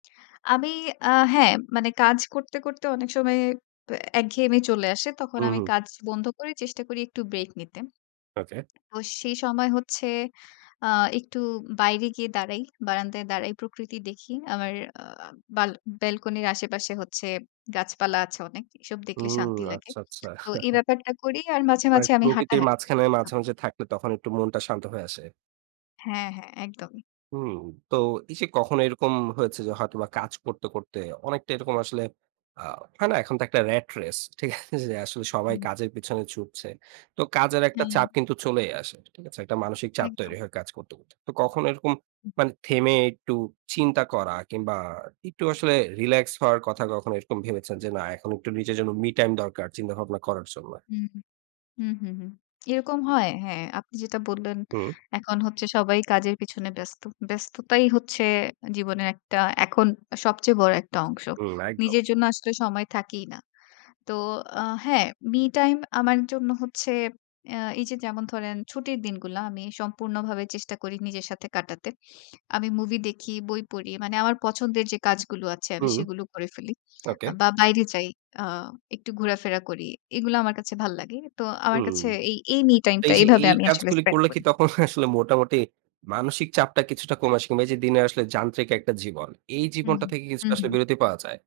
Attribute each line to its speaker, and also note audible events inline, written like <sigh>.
Speaker 1: আমি আ হ্যাঁ, মানে কাজ করতে, করতে অনেক সময় অ্যা একঘেয়েমি চলে আসে। তখন
Speaker 2: হুম,
Speaker 1: আমি
Speaker 2: হুম।
Speaker 1: কাজ বন্ধ করি। চেষ্টা করি একটু ব্রেক নিতে।
Speaker 2: ওকে।
Speaker 1: তো সেই সময় হচ্ছে আ একটু বাইরে গিয়ে দাঁড়াই। বারান্দায় দাঁড়াই প্রকৃতি দেখি। আমার আ বাআল ব্যালকনির আশেপাশে হচ্ছে গাছ-পালা আছে অনেক। এসব দেখলে
Speaker 2: হুম,
Speaker 1: শান্তি লাগে।
Speaker 2: আচ্ছা, আচ্ছা।
Speaker 1: তো এই
Speaker 2: <chuckles>
Speaker 1: ব্যাপারটা করি আর মাঝে,
Speaker 2: <unintelligible>
Speaker 1: মাঝে আমি
Speaker 2: প্রকৃতির
Speaker 1: হাঁটাহাঁটি করি
Speaker 2: মাঝখানে
Speaker 1: <unintelligible>
Speaker 2: মাঝে, মাঝে থাকলে তখন একটু মনটা শান্ত হয়ে আসে।
Speaker 1: হ্যাঁ, হ্যাঁ, একদমই।
Speaker 2: হুম। তো এই যে কখনো এরকম হয়েছে যে, হয়তোবা কাজ করতে, করতে অনেকটা এরকম আসলে আ হয় না এখন তো একটা র‍্যাট রেস ঠিক আছে যে আসলে সবাই
Speaker 1: হুম।
Speaker 2: কাজের পেছনে ছুটছে। তো কাজের একটা
Speaker 1: হ্যাঁ।
Speaker 2: চাপ কিন্তু চলেই আসে। ঠিক আছে? একটা মানসিক চাপ তৈরি
Speaker 1: একদম।
Speaker 2: হয়ে কাজ করতে, করতে। তো কখনো এরকম মানে থেমে একটু চিন্তা করা? কিংবা একটু আসলে রিল্যাক্স হওয়ার কথা কখনো এরকম ভেবেছেন যে না এখন একটু নিজের জন্য মি টাইম দরকার। চিন্তাভাবনা করার জন্যে।
Speaker 1: হু। হু, হু, হু এরকম হয়। হ্যাঁ আপনি যেটা বললেন
Speaker 2: হুম।
Speaker 1: এখন হচ্ছে সবাই কাজের পেছনে ব্যস্ত। ব্যস্ততাই হচ্ছে জীবনের একটা এখন সবচেয়ে বড় একটা অংশ।
Speaker 2: হুম, একদম।
Speaker 1: নিজের জন্য আসলে সময় থাকেই না। তো আ হ্যাঁ মি টাইম আমার জন্য হচ্ছে এ্যা এই যে যেমন ধরেন ছুটির দিনগুলা আমি সম্পূর্ণভাবে চেষ্টা করি নিজের সাথে কাটাতে। <sniffs> আমি মুভি দেখি, বই পড়ি। মানে আমার পছন্দের যে কাজগুলো আছে আমি
Speaker 2: হুম,
Speaker 1: সেগুলো করে ফেলি।
Speaker 2: ওকে।
Speaker 1: বা বাইরে যাই আ একটু ঘোরাফেরা করি। এগুলো আমার কাছে ভাল লাগে। তো আমার
Speaker 2: হুম।
Speaker 1: কাছে এই এই মি টাইম টা
Speaker 2: এই যে
Speaker 1: এভাবে
Speaker 2: এই
Speaker 1: আমি আসলে
Speaker 2: কাজগুলি
Speaker 1: স্পেন্ড
Speaker 2: করলে কি
Speaker 1: করি।
Speaker 2: তখন আসলে মোটামুটি মানসিক চাপটা কিছুটা কম আসে কিংবা এই যে দিনে আসলে যান্ত্রিক একটা জীবন। এই
Speaker 1: হুম,
Speaker 2: জীবনটা থেকে কি কিছুটা
Speaker 1: হুম,
Speaker 2: আসলে
Speaker 1: হুম।
Speaker 2: বিরতি পাওয়া যায়?